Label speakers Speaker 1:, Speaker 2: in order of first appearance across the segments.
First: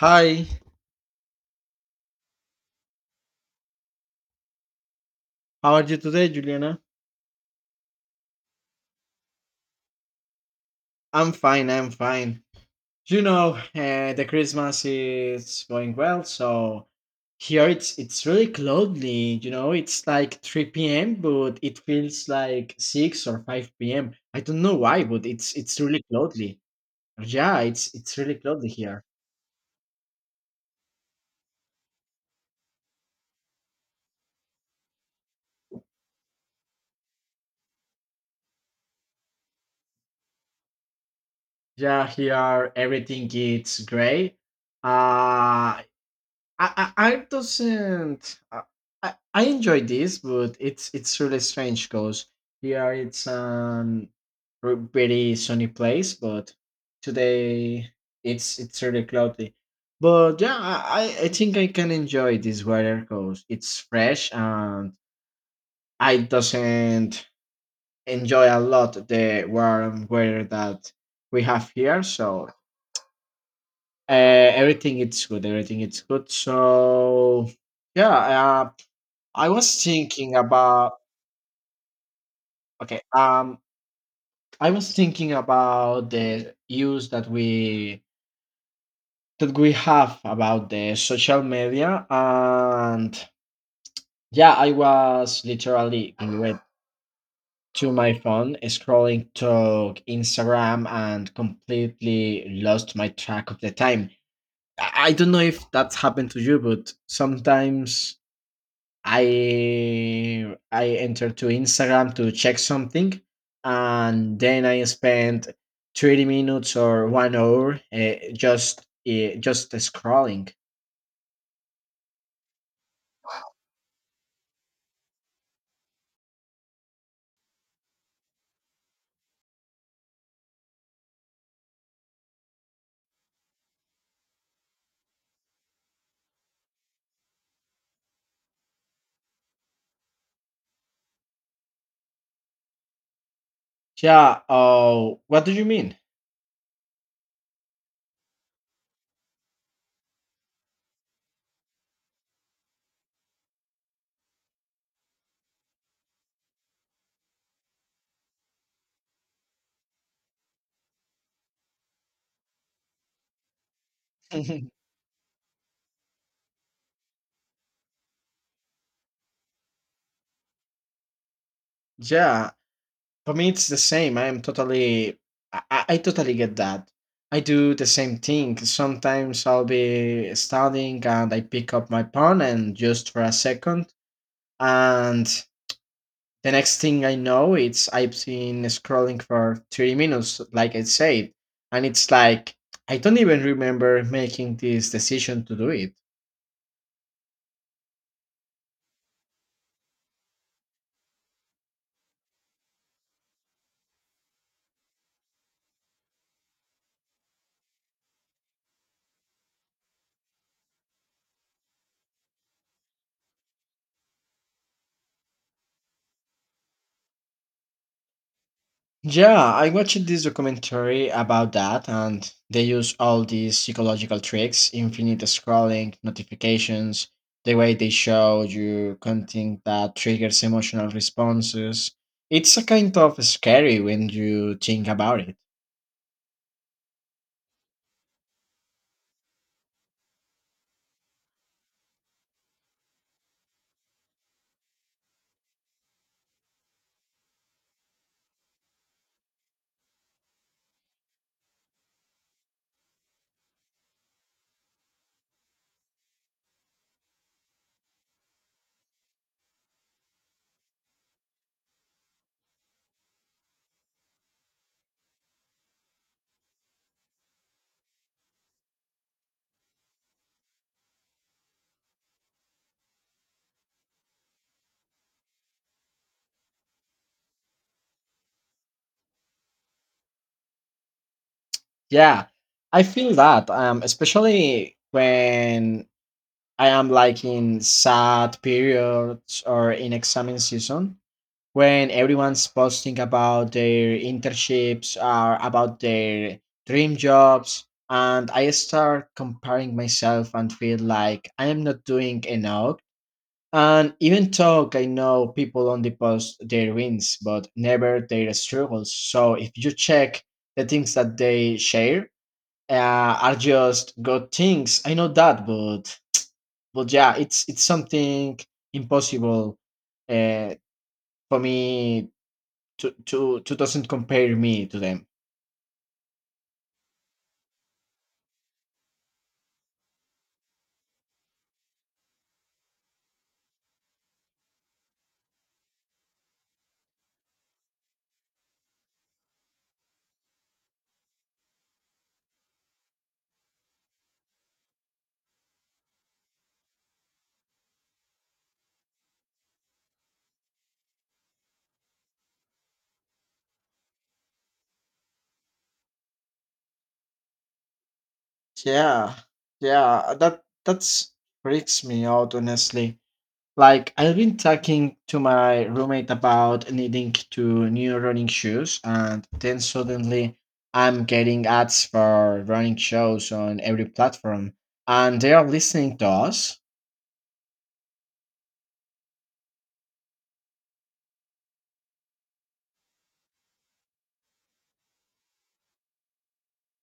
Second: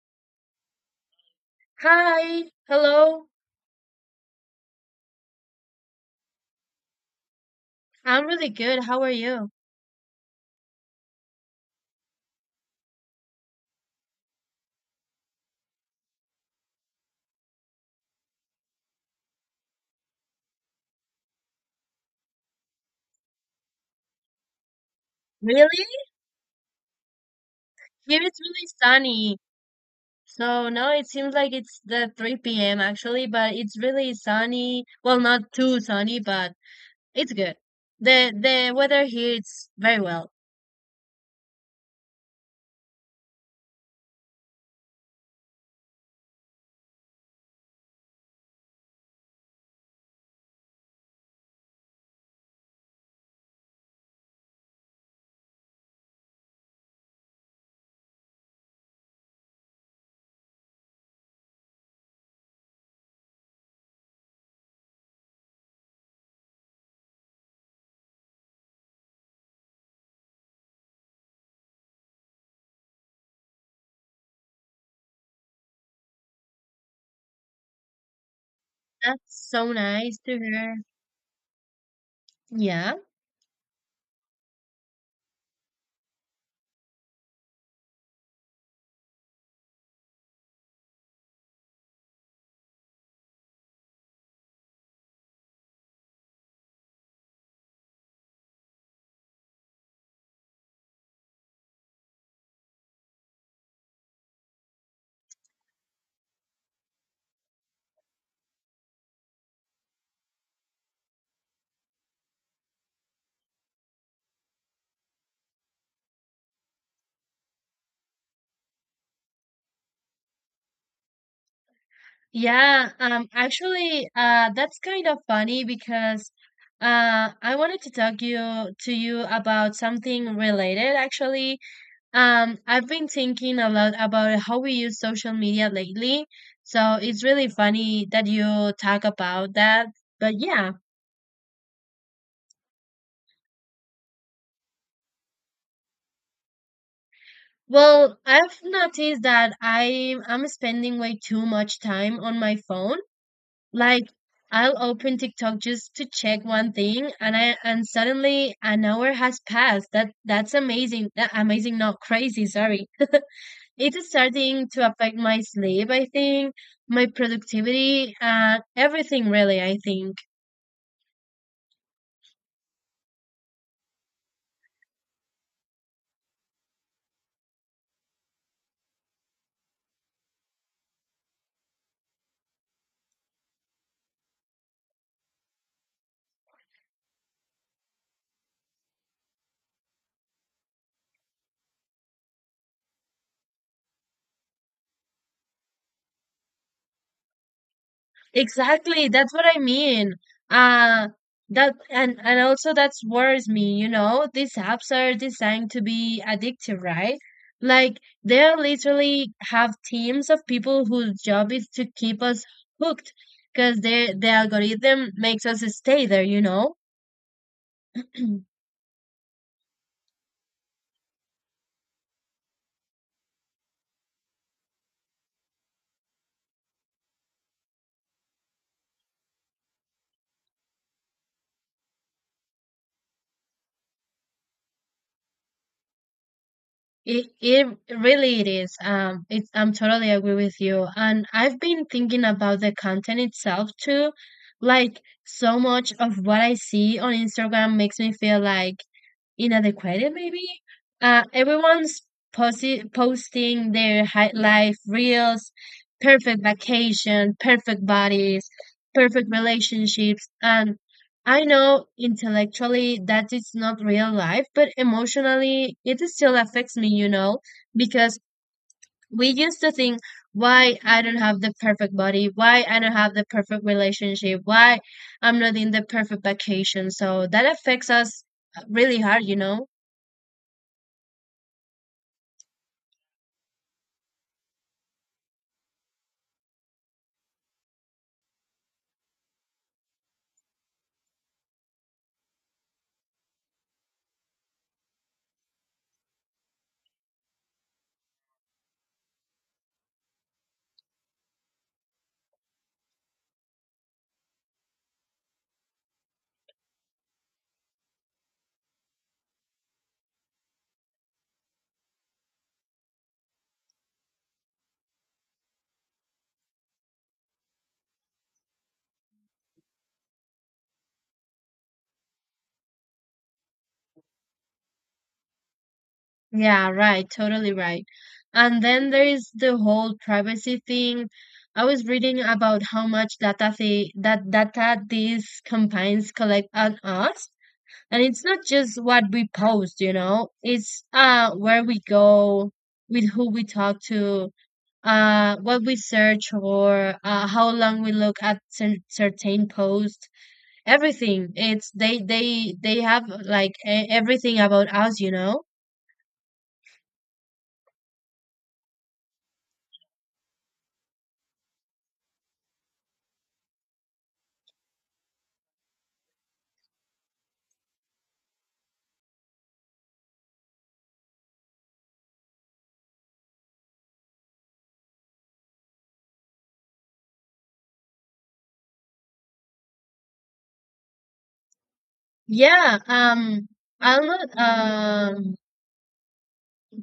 Speaker 1: Hi,
Speaker 2: Hi, hello.
Speaker 1: how are you today, Juliana?
Speaker 2: I'm really good. How are you?
Speaker 1: I'm fine, I'm fine. The Christmas is going well, so here it's really cloudy, it's like 3 p.m., but it feels like 6 or 5 p.m. I don't know why, but it's
Speaker 2: Really?
Speaker 1: it's really cloudy. Yeah, it's
Speaker 2: Here
Speaker 1: really
Speaker 2: it's really
Speaker 1: cloudy here.
Speaker 2: sunny. So now it seems like it's the 3 p.m. actually, but it's really sunny. Well, not too sunny, but it's good. The weather here it's very well.
Speaker 1: Yeah, here everything is gray. Uh I doesn't. I enjoy this, but it's really strange because here it's pretty sunny place, but today it's really cloudy. But yeah, I think I can enjoy this weather because it's fresh and I doesn't enjoy a lot the warm weather that we have here. So everything it's good. Everything it's good. So yeah, I
Speaker 2: That's so
Speaker 1: was
Speaker 2: nice
Speaker 1: thinking
Speaker 2: to hear.
Speaker 1: about
Speaker 2: Yeah.
Speaker 1: okay. I was thinking about the use that we have about the social media, and yeah, I was literally glued to my phone, scrolling to Instagram, and completely lost my track of the time. I don't know if that's happened to you, but sometimes I entered to Instagram to check something, and then I spent 30 minutes or 1 hour just scrolling.
Speaker 2: Yeah, actually, that's kind of funny because I wanted to talk you to you about something related actually. I've been thinking a lot about how we use social media lately. So it's really funny that you talk about that. But yeah,
Speaker 1: Yeah. Oh, what do you mean?
Speaker 2: well, I've noticed that I'm spending way too much time on my phone. Like I'll open TikTok just to check one thing and I and suddenly an hour has passed. That's amazing. That amazing, not crazy, sorry. It is starting to affect my sleep, I think, my productivity, and everything, really, I think.
Speaker 1: Yeah, for me it's the same. I totally get that. I do the same thing. Sometimes I'll be studying and I pick up my phone and just for a second, and the next thing I know, it's I've been scrolling for 30 minutes, like I said, and it's like I don't even remember making this decision to do it.
Speaker 2: Exactly, that's what I mean. Uh that and also that's worries me, you know. These apps are designed to be addictive, right? Like they are literally have teams of people whose job is to keep us hooked because their the algorithm makes us stay there, you know.
Speaker 1: Yeah, I watched this documentary about that, and they use all these psychological tricks, infinite scrolling, notifications, the way they show you content that triggers emotional responses. It's a kind of scary when you think about it.
Speaker 2: It really it is. It's I'm totally agree with you. And I've been thinking about the content itself too. Like so much of what I see on Instagram makes me feel like inadequate maybe. Everyone's posting their high life reels, perfect vacation, perfect bodies, perfect relationships, and I know intellectually that it's not real life, but emotionally it still affects me, you know, because we used to think why I don't have the perfect body, why I don't have the perfect relationship, why I'm not in the perfect vacation. So that affects us really hard, you know?
Speaker 1: Yeah, I feel that, especially when I am like in sad periods or in exam season, when everyone's posting about their internships or about their dream jobs, and I start comparing myself and feel like I am not doing enough. And even though I know people only post their wins, but never their struggles. So if you check the things that they share, are just good things. I know that, but yeah, it's something impossible uh, for me to doesn't compare me to them.
Speaker 2: Yeah, right, totally right. And then there is the whole privacy thing. I was reading about how much data they, that data these campaigns collect on us. And it's not just what we post, you know, it's where we go, with who we talk to, what we search for, how long we look at certain posts, everything. It's they have like everything about us, you know.
Speaker 1: Yeah, yeah, that's freaks me out honestly. Like I've been talking to my roommate about needing to new running shoes, and then suddenly I'm getting ads for running shoes on every platform, and they are listening to us.
Speaker 2: Yeah, um, I'm not,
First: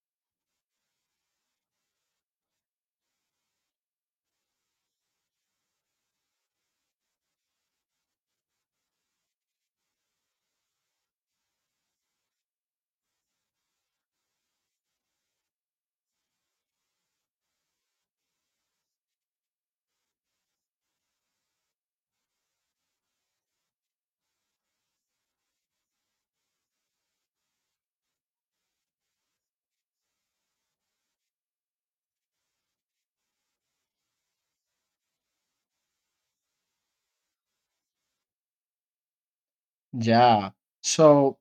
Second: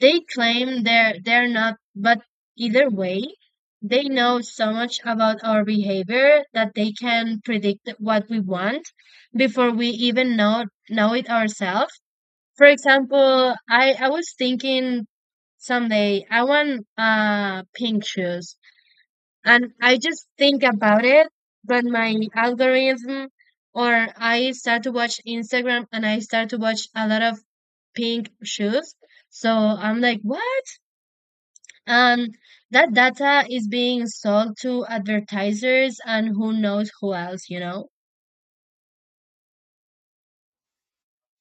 Speaker 2: they claim they're not, but either way, they know so much about our behavior that they can predict what we want before we even know it ourselves. For example, I was thinking someday I want pink shoes, and I just think about it, but my algorithm or I start to watch Instagram and I start to watch a lot of pink shoes. So I'm like, what? And that data is being sold to advertisers and who knows who else, you know?
Speaker 1: Yeah. So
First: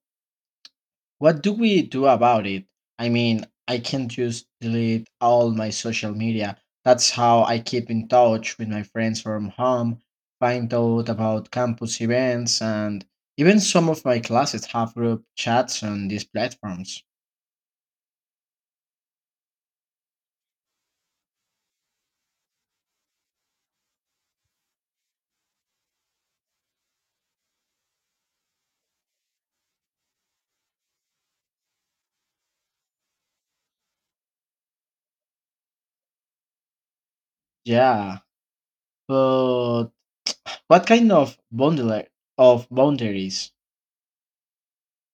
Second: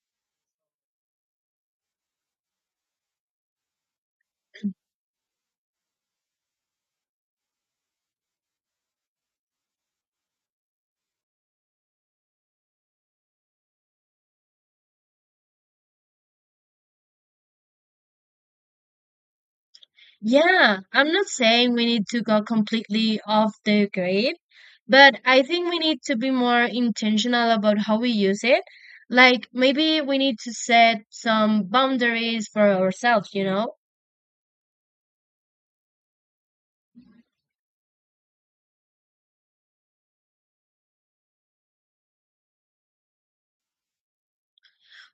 Speaker 1: what do we do about it? I mean, I can just delete all my social media. That's how I keep in touch with my friends from home, find out about campus events, and even some of my classes have group chats on these platforms.
Speaker 2: Yeah, I'm not saying we need to go completely off the grid, but I think we need to be more intentional about how we use it. Like maybe we need to set some boundaries for ourselves, you know?
Speaker 1: Yeah, but what kind of bundle of boundaries.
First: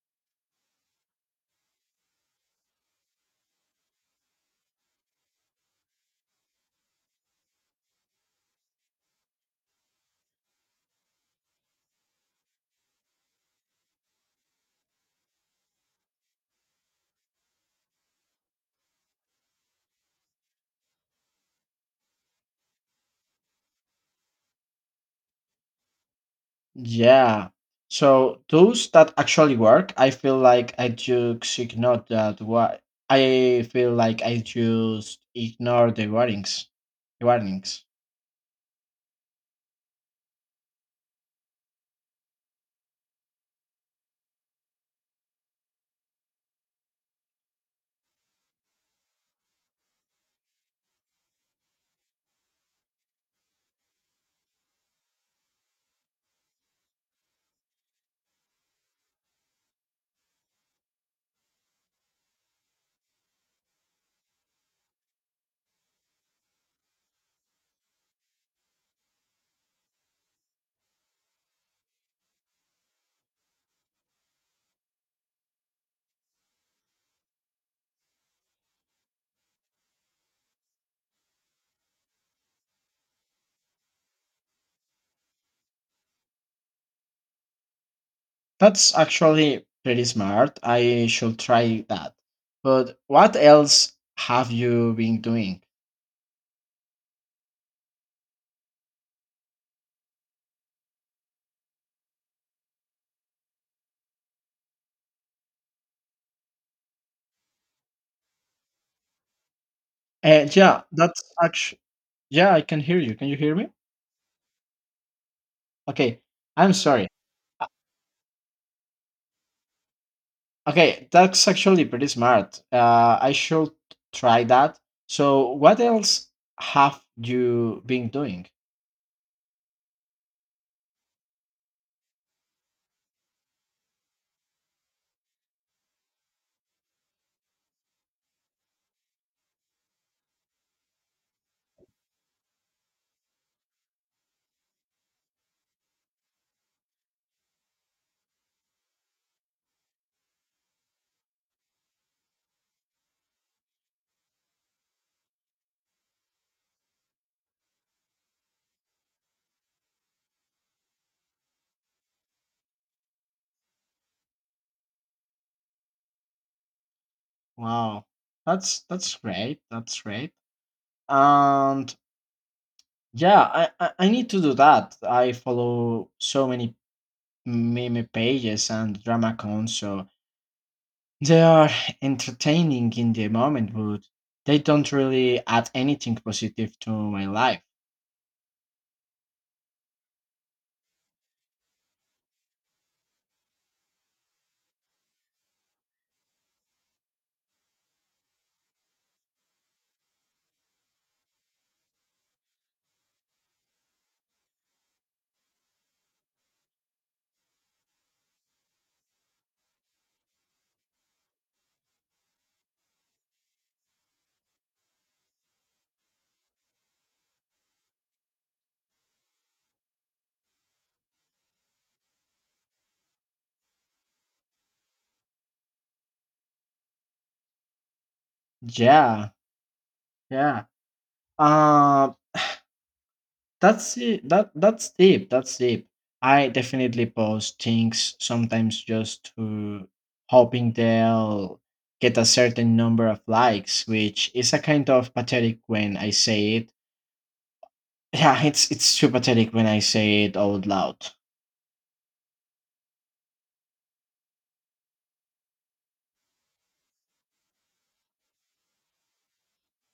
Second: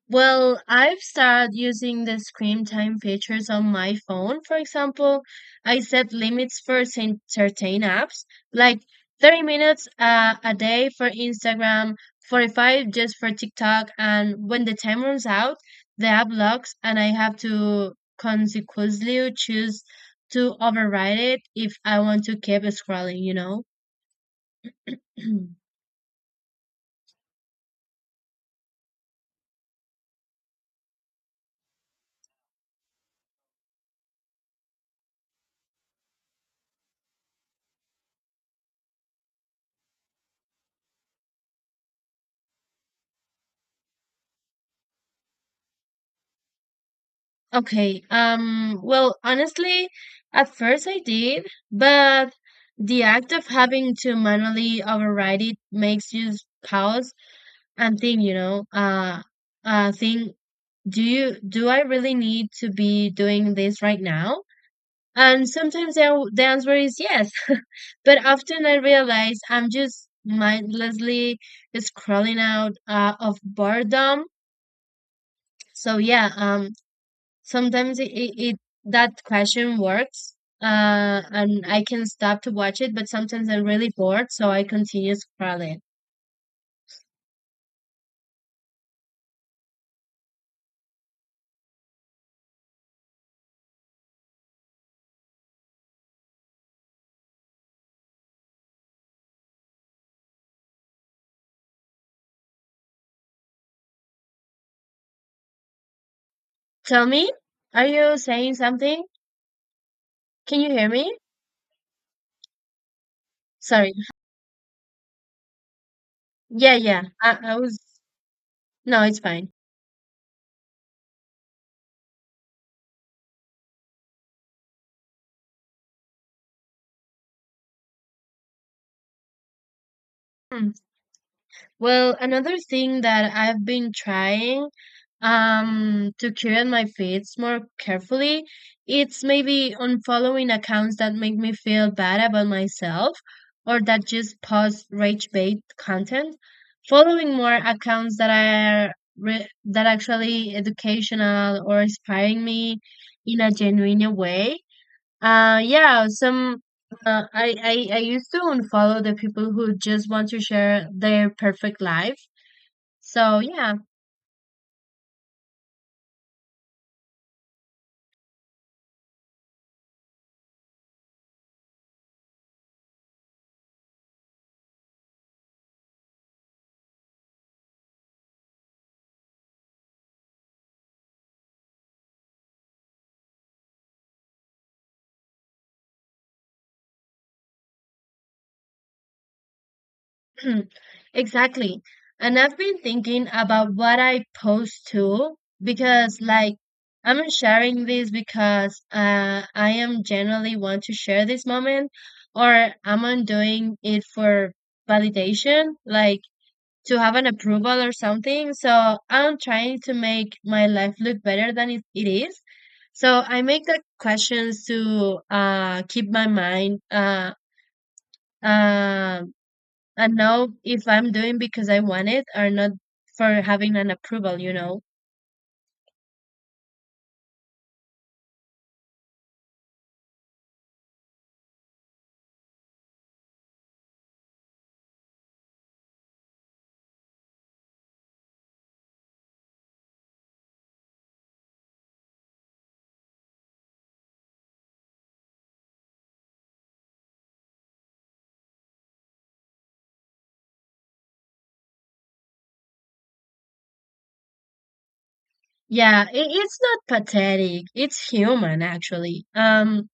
Speaker 2: Well, I've started using the screen time features on my phone. For example, I set limits for certain apps, like 30 minutes a day for Instagram, 45 just for TikTok, and when the time runs out, the app locks and I have to consequently choose to override it if I want to keep scrolling, you know?
Speaker 1: Yeah. So those that actually work, I feel like I just ignore that. Why I feel like I just ignore the warnings. Warnings.
Speaker 2: Okay. Well, honestly, at first I did, but the act of having to manually override it makes you pause and think, you know, think, do I really need to be doing this right now? And sometimes the answer is yes, but often I realize I'm just mindlessly scrolling out of boredom. So yeah, sometimes it that question works, and I can stop to watch it, but sometimes I'm really bored, so I continue scrolling.
Speaker 1: That's actually pretty smart. I should try that. But what else have you been doing?
Speaker 2: Tell me, are you saying something?
Speaker 1: Uh,
Speaker 2: Can you
Speaker 1: yeah,
Speaker 2: hear me?
Speaker 1: that's actually. Yeah, I can hear you. Can you hear me?
Speaker 2: Sorry.
Speaker 1: Okay. I'm
Speaker 2: Yeah, yeah.
Speaker 1: sorry.
Speaker 2: I was. No, it's fine.
Speaker 1: Okay, that's actually pretty smart. I should try that. So, what else have you been doing?
Speaker 2: Hmm. Well, another thing that I've been trying to curate my feeds more carefully, it's maybe unfollowing accounts that make me feel bad about myself or that just post rage bait content. Following more accounts that are that actually educational or inspiring me in a genuine way. Uh, yeah, some uh, I, I I used to unfollow the people who just want to share their perfect life. So yeah,
Speaker 1: Wow, that's great. That's great. And yeah, I need to do that. I follow so many meme pages and drama cons, so they are entertaining in the moment, but they don't really add anything positive to my life.
Speaker 2: exactly. And I've been thinking about what I post too, because like I'm sharing this because I am generally want to share this moment, or I'm not doing it for validation. Like to have an approval or something. So I'm trying to make my life look better than it is. So I make the questions to keep my mind uh, and know if I'm doing because I want it or not for having an approval, you know.
Speaker 1: Yeah, yeah. Um, That's it. That's deep. That's deep. I definitely post things sometimes just to hoping they'll get a certain number of likes, which is a kind of pathetic when I say it. Yeah, it's too pathetic when I say it out loud.
Speaker 2: Yeah, it's not pathetic. It's human, actually.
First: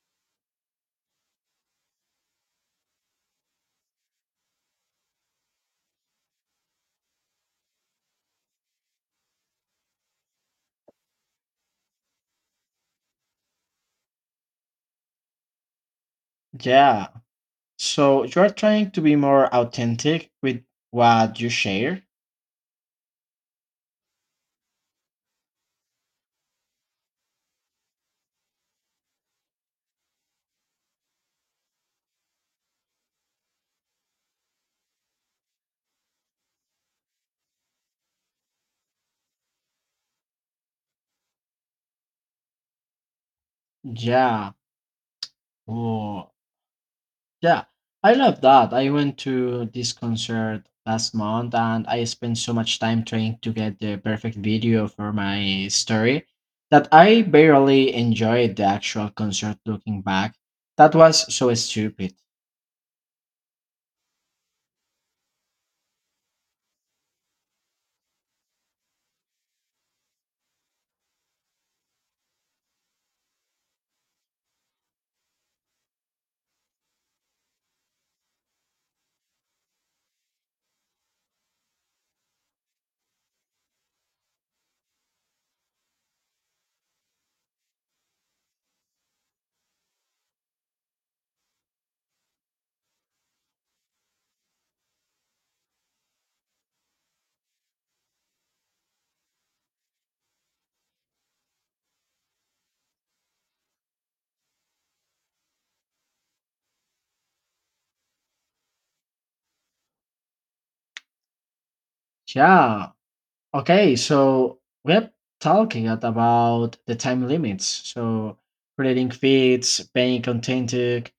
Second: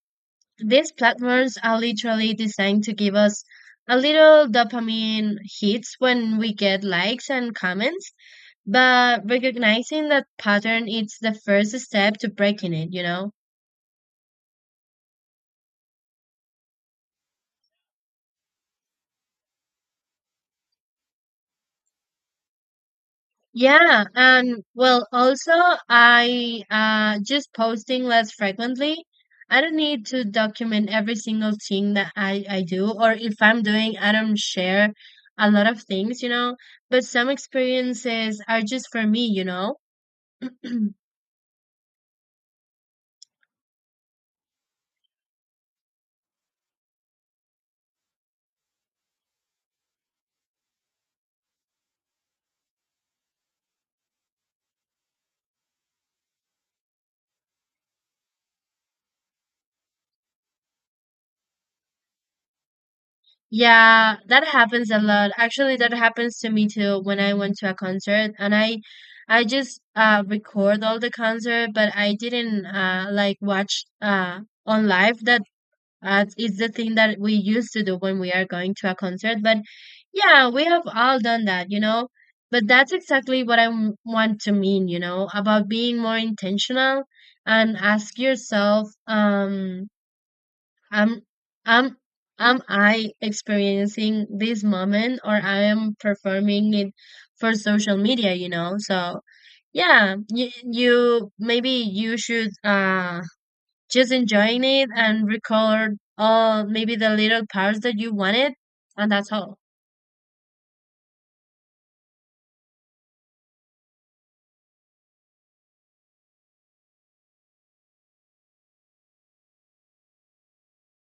Speaker 2: These platforms are literally designed to give us a little dopamine hits when we get likes and comments, but recognizing that pattern is the first step to breaking it, you know?
Speaker 1: Yeah. So you're trying to be more authentic with what you share?
Speaker 2: Yeah, and well, also I just posting less frequently. I don't need to document every single thing that I do, or if I'm doing, I don't share a lot of things, you know. But some experiences are just for me, you know.
Speaker 1: Yeah. Oh, yeah, I love that. I went to this concert last month and I spent so much time trying to get the perfect video for my story that I barely enjoyed the actual concert looking back. That was so stupid.
Speaker 2: Yeah, that happens a lot. Actually, that happens to me too when I went to a concert and I just record all the concert, but I didn't like watch on live that as it's the thing that we used to do when we are going to a concert, but yeah, we have all done that, you know, but that's exactly what I want to mean, you know, about being more intentional and ask yourself am am am I experiencing this moment or I am performing it for social media, you know? So yeah, you maybe you should just enjoying it and record all maybe the little parts that you wanted, and that's all.
Speaker 1: Yeah. Okay, so we're talking at about the time limits. So creating feeds, paying contented.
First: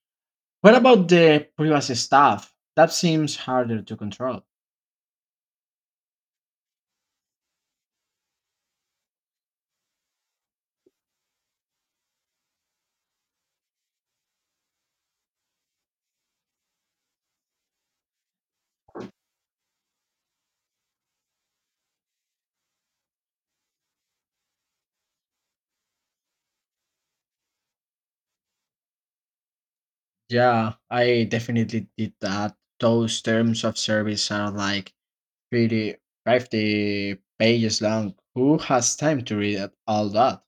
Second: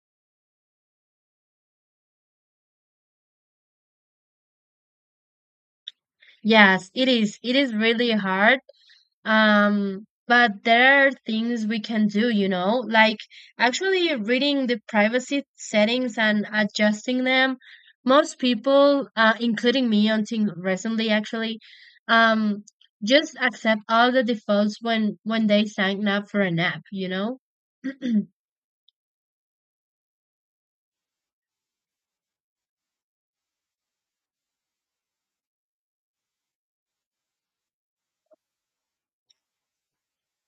Speaker 1: What about the privacy stuff? That seems harder to control.
Speaker 2: Yes, it is really hard. But there are things we can do, you know, like actually reading the privacy settings and adjusting them. Most people, including me until recently, actually, um just accept all the defaults when they sign up for an app, you know.
Speaker 1: Yeah, I definitely did that. Those terms of service are like 30, 50 pages long. Who has time to read all that?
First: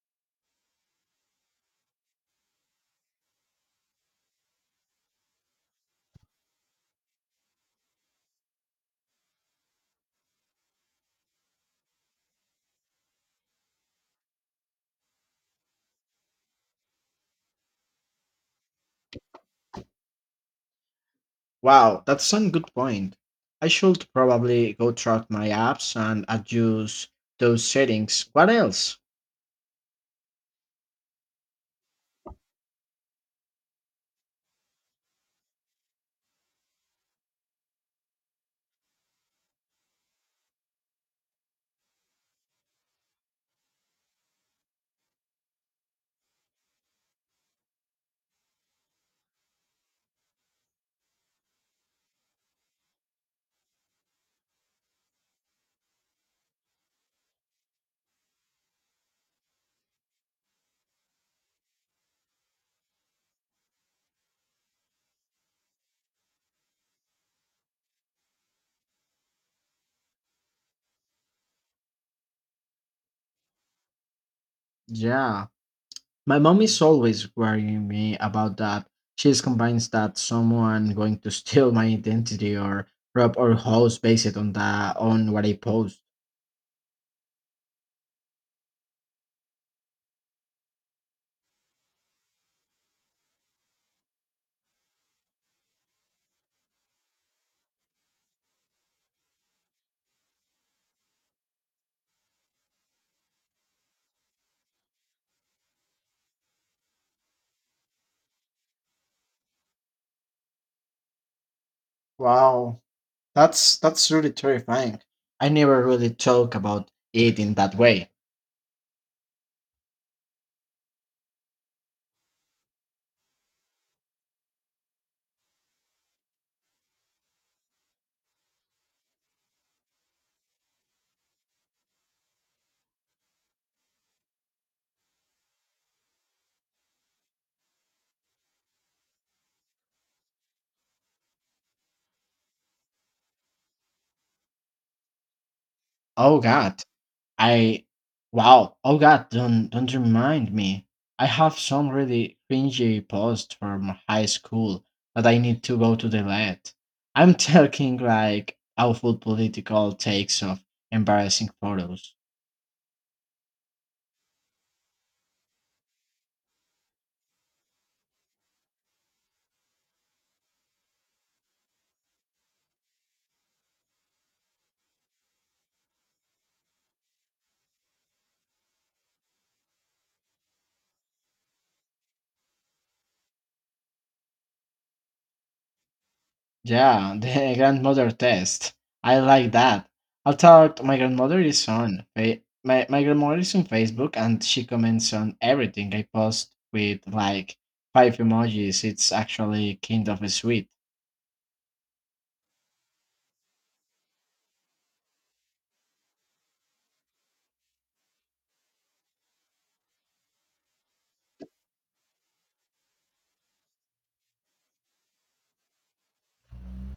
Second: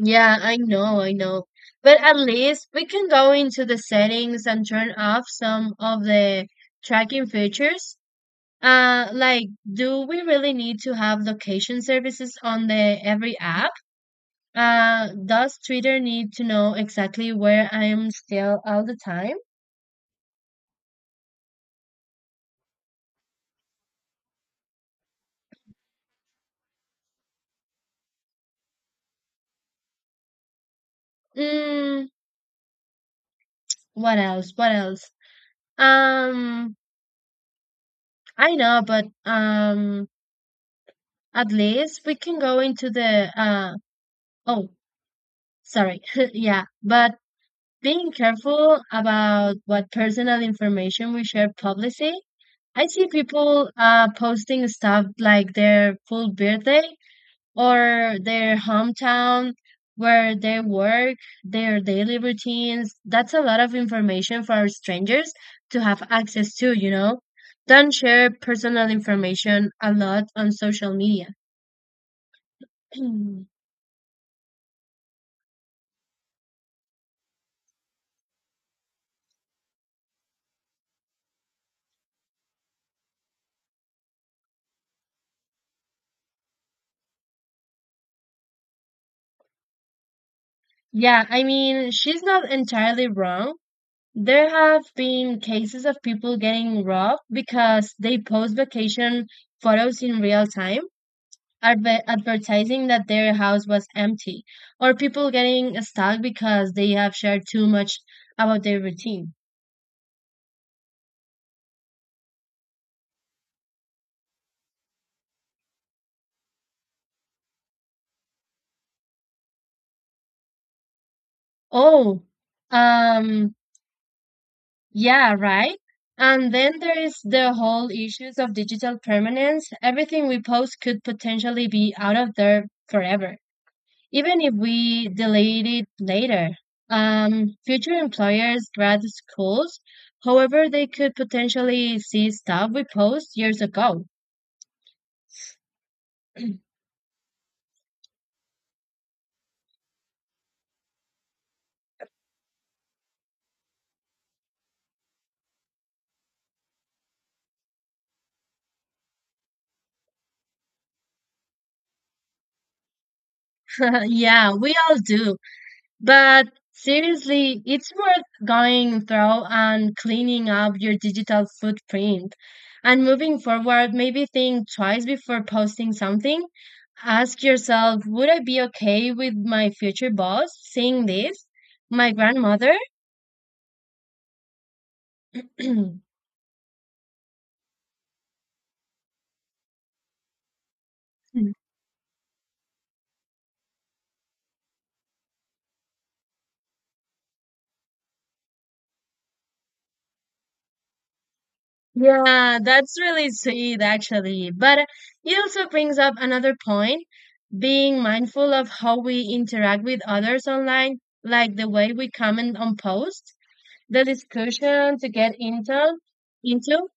Speaker 2: Yeah, I know, I know. But at least we can go into the settings and turn off some of the tracking features. Like, do we really need to have location services on the every app? Does Twitter need to know exactly where I am still all the time?
Speaker 1: Wow, that's a good point. I should probably go through my apps and adjust those settings. What else?
Speaker 2: Mm, what else? What else? Um, I know, but at least we can go into the oh, sorry, yeah, but being careful about what personal information we share publicly. I see people posting stuff like their full birthday or their hometown, where they work, their daily routines. That's a lot of information for strangers to have access to, you know? Don't share personal information a lot on social media.
Speaker 1: Yeah, my mom is always worrying me about that. She's convinced that someone going to steal my identity or rob our house based on that on what I post.
Speaker 2: Yeah, I mean, she's not entirely wrong. There have been cases of people getting robbed because they post vacation photos in real time, advertising that their house was empty, or people getting stuck because they have shared too much about their routine.
Speaker 1: Wow, that's really terrifying. I never really talk about it in that way.
Speaker 2: Oh, um, yeah, right. And then there is the whole issues of digital permanence. Everything we post could potentially be out of there forever, even if we delete it later. Future employers, grad schools, however, they could potentially see stuff we post years ago.
Speaker 1: Oh god. I wow. Oh god, don't remind me. I have some really cringy posts from high school that I need to go to delete. I'm talking like awful political takes of embarrassing photos.
Speaker 2: Yeah, we all do. But seriously, it's worth going through and cleaning up your digital footprint. And moving forward, maybe think twice before posting something. Ask yourself, would I be okay with my future boss seeing this? My grandmother?
Speaker 1: Yeah, the grandmother test. I like that. I thought my grandmother is on my grandmother is on Facebook and she comments on everything I post with like five emojis. It's actually kind of sweet.
Speaker 2: Yeah, that's really sweet actually. But it also brings up another point, being mindful of how we interact with others online, like the way we comment on posts, the discussion to get into.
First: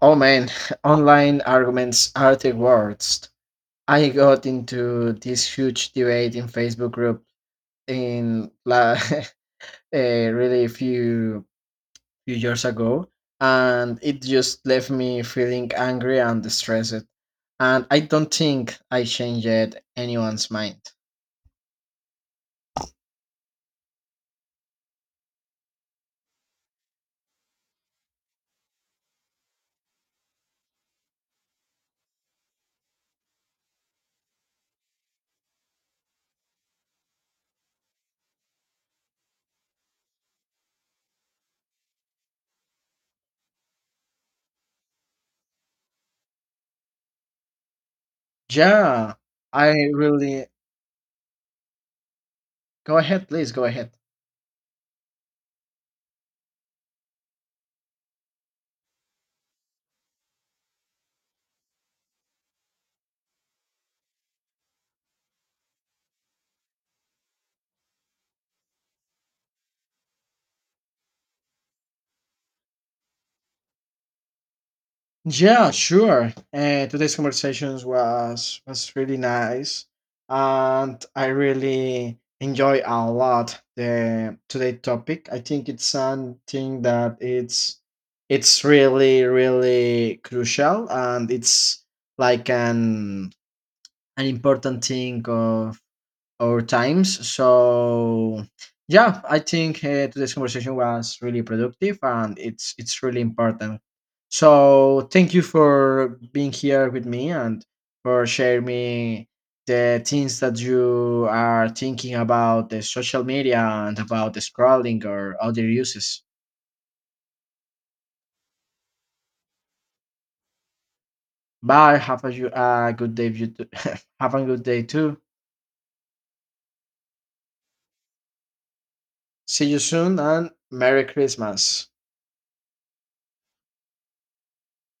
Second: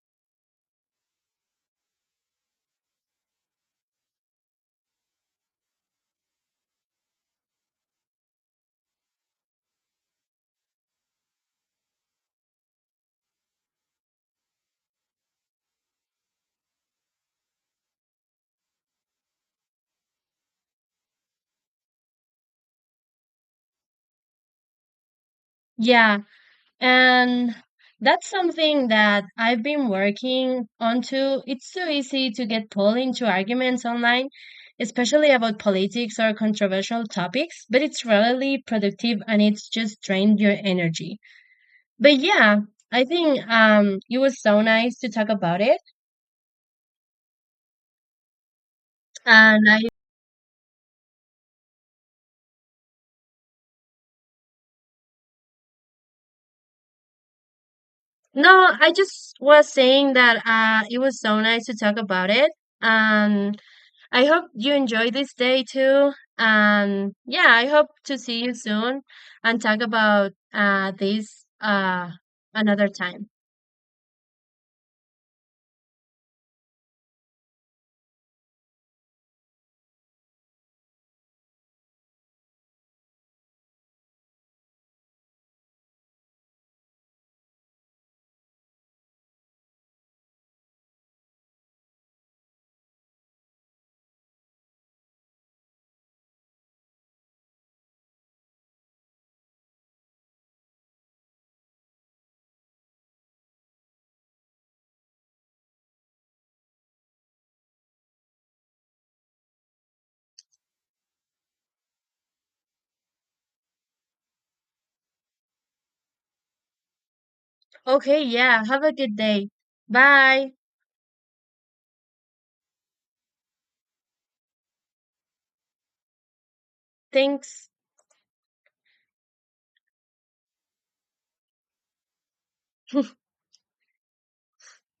Speaker 1: Oh man, online arguments are the worst. I got into this huge debate in Facebook group in la- a really few years ago, and it just left me feeling angry and stressed. And I don't think I changed anyone's mind.
Speaker 2: Yeah, and that's something that I've been working on too. It's so easy to get pulled into arguments online, especially about politics or controversial topics, but it's rarely productive and it's just drained your energy. But yeah, I think it was so nice to talk about it.
Speaker 1: Yeah, I
Speaker 2: And I
Speaker 1: really. Go ahead, please, go ahead.
Speaker 2: no, I just was saying that it was so nice to talk about it. And I hope you enjoy this day too. And yeah, I hope to see you soon and talk about this another time.
Speaker 1: Yeah, sure. Today's conversations was really nice, and I really enjoy a lot the today topic. I think it's something that it's really really crucial, and it's like an important thing of our times. So yeah, I think today's conversation was really productive and it's really important. So thank you for being here with me and for sharing me the things that you are thinking about the social media and about the scrolling or other uses.
Speaker 2: Okay, yeah, have a good day. Bye.
Speaker 1: Bye. Have a good day. You too. Have a good day too.
Speaker 2: Thanks.
Speaker 1: See you soon and Merry Christmas.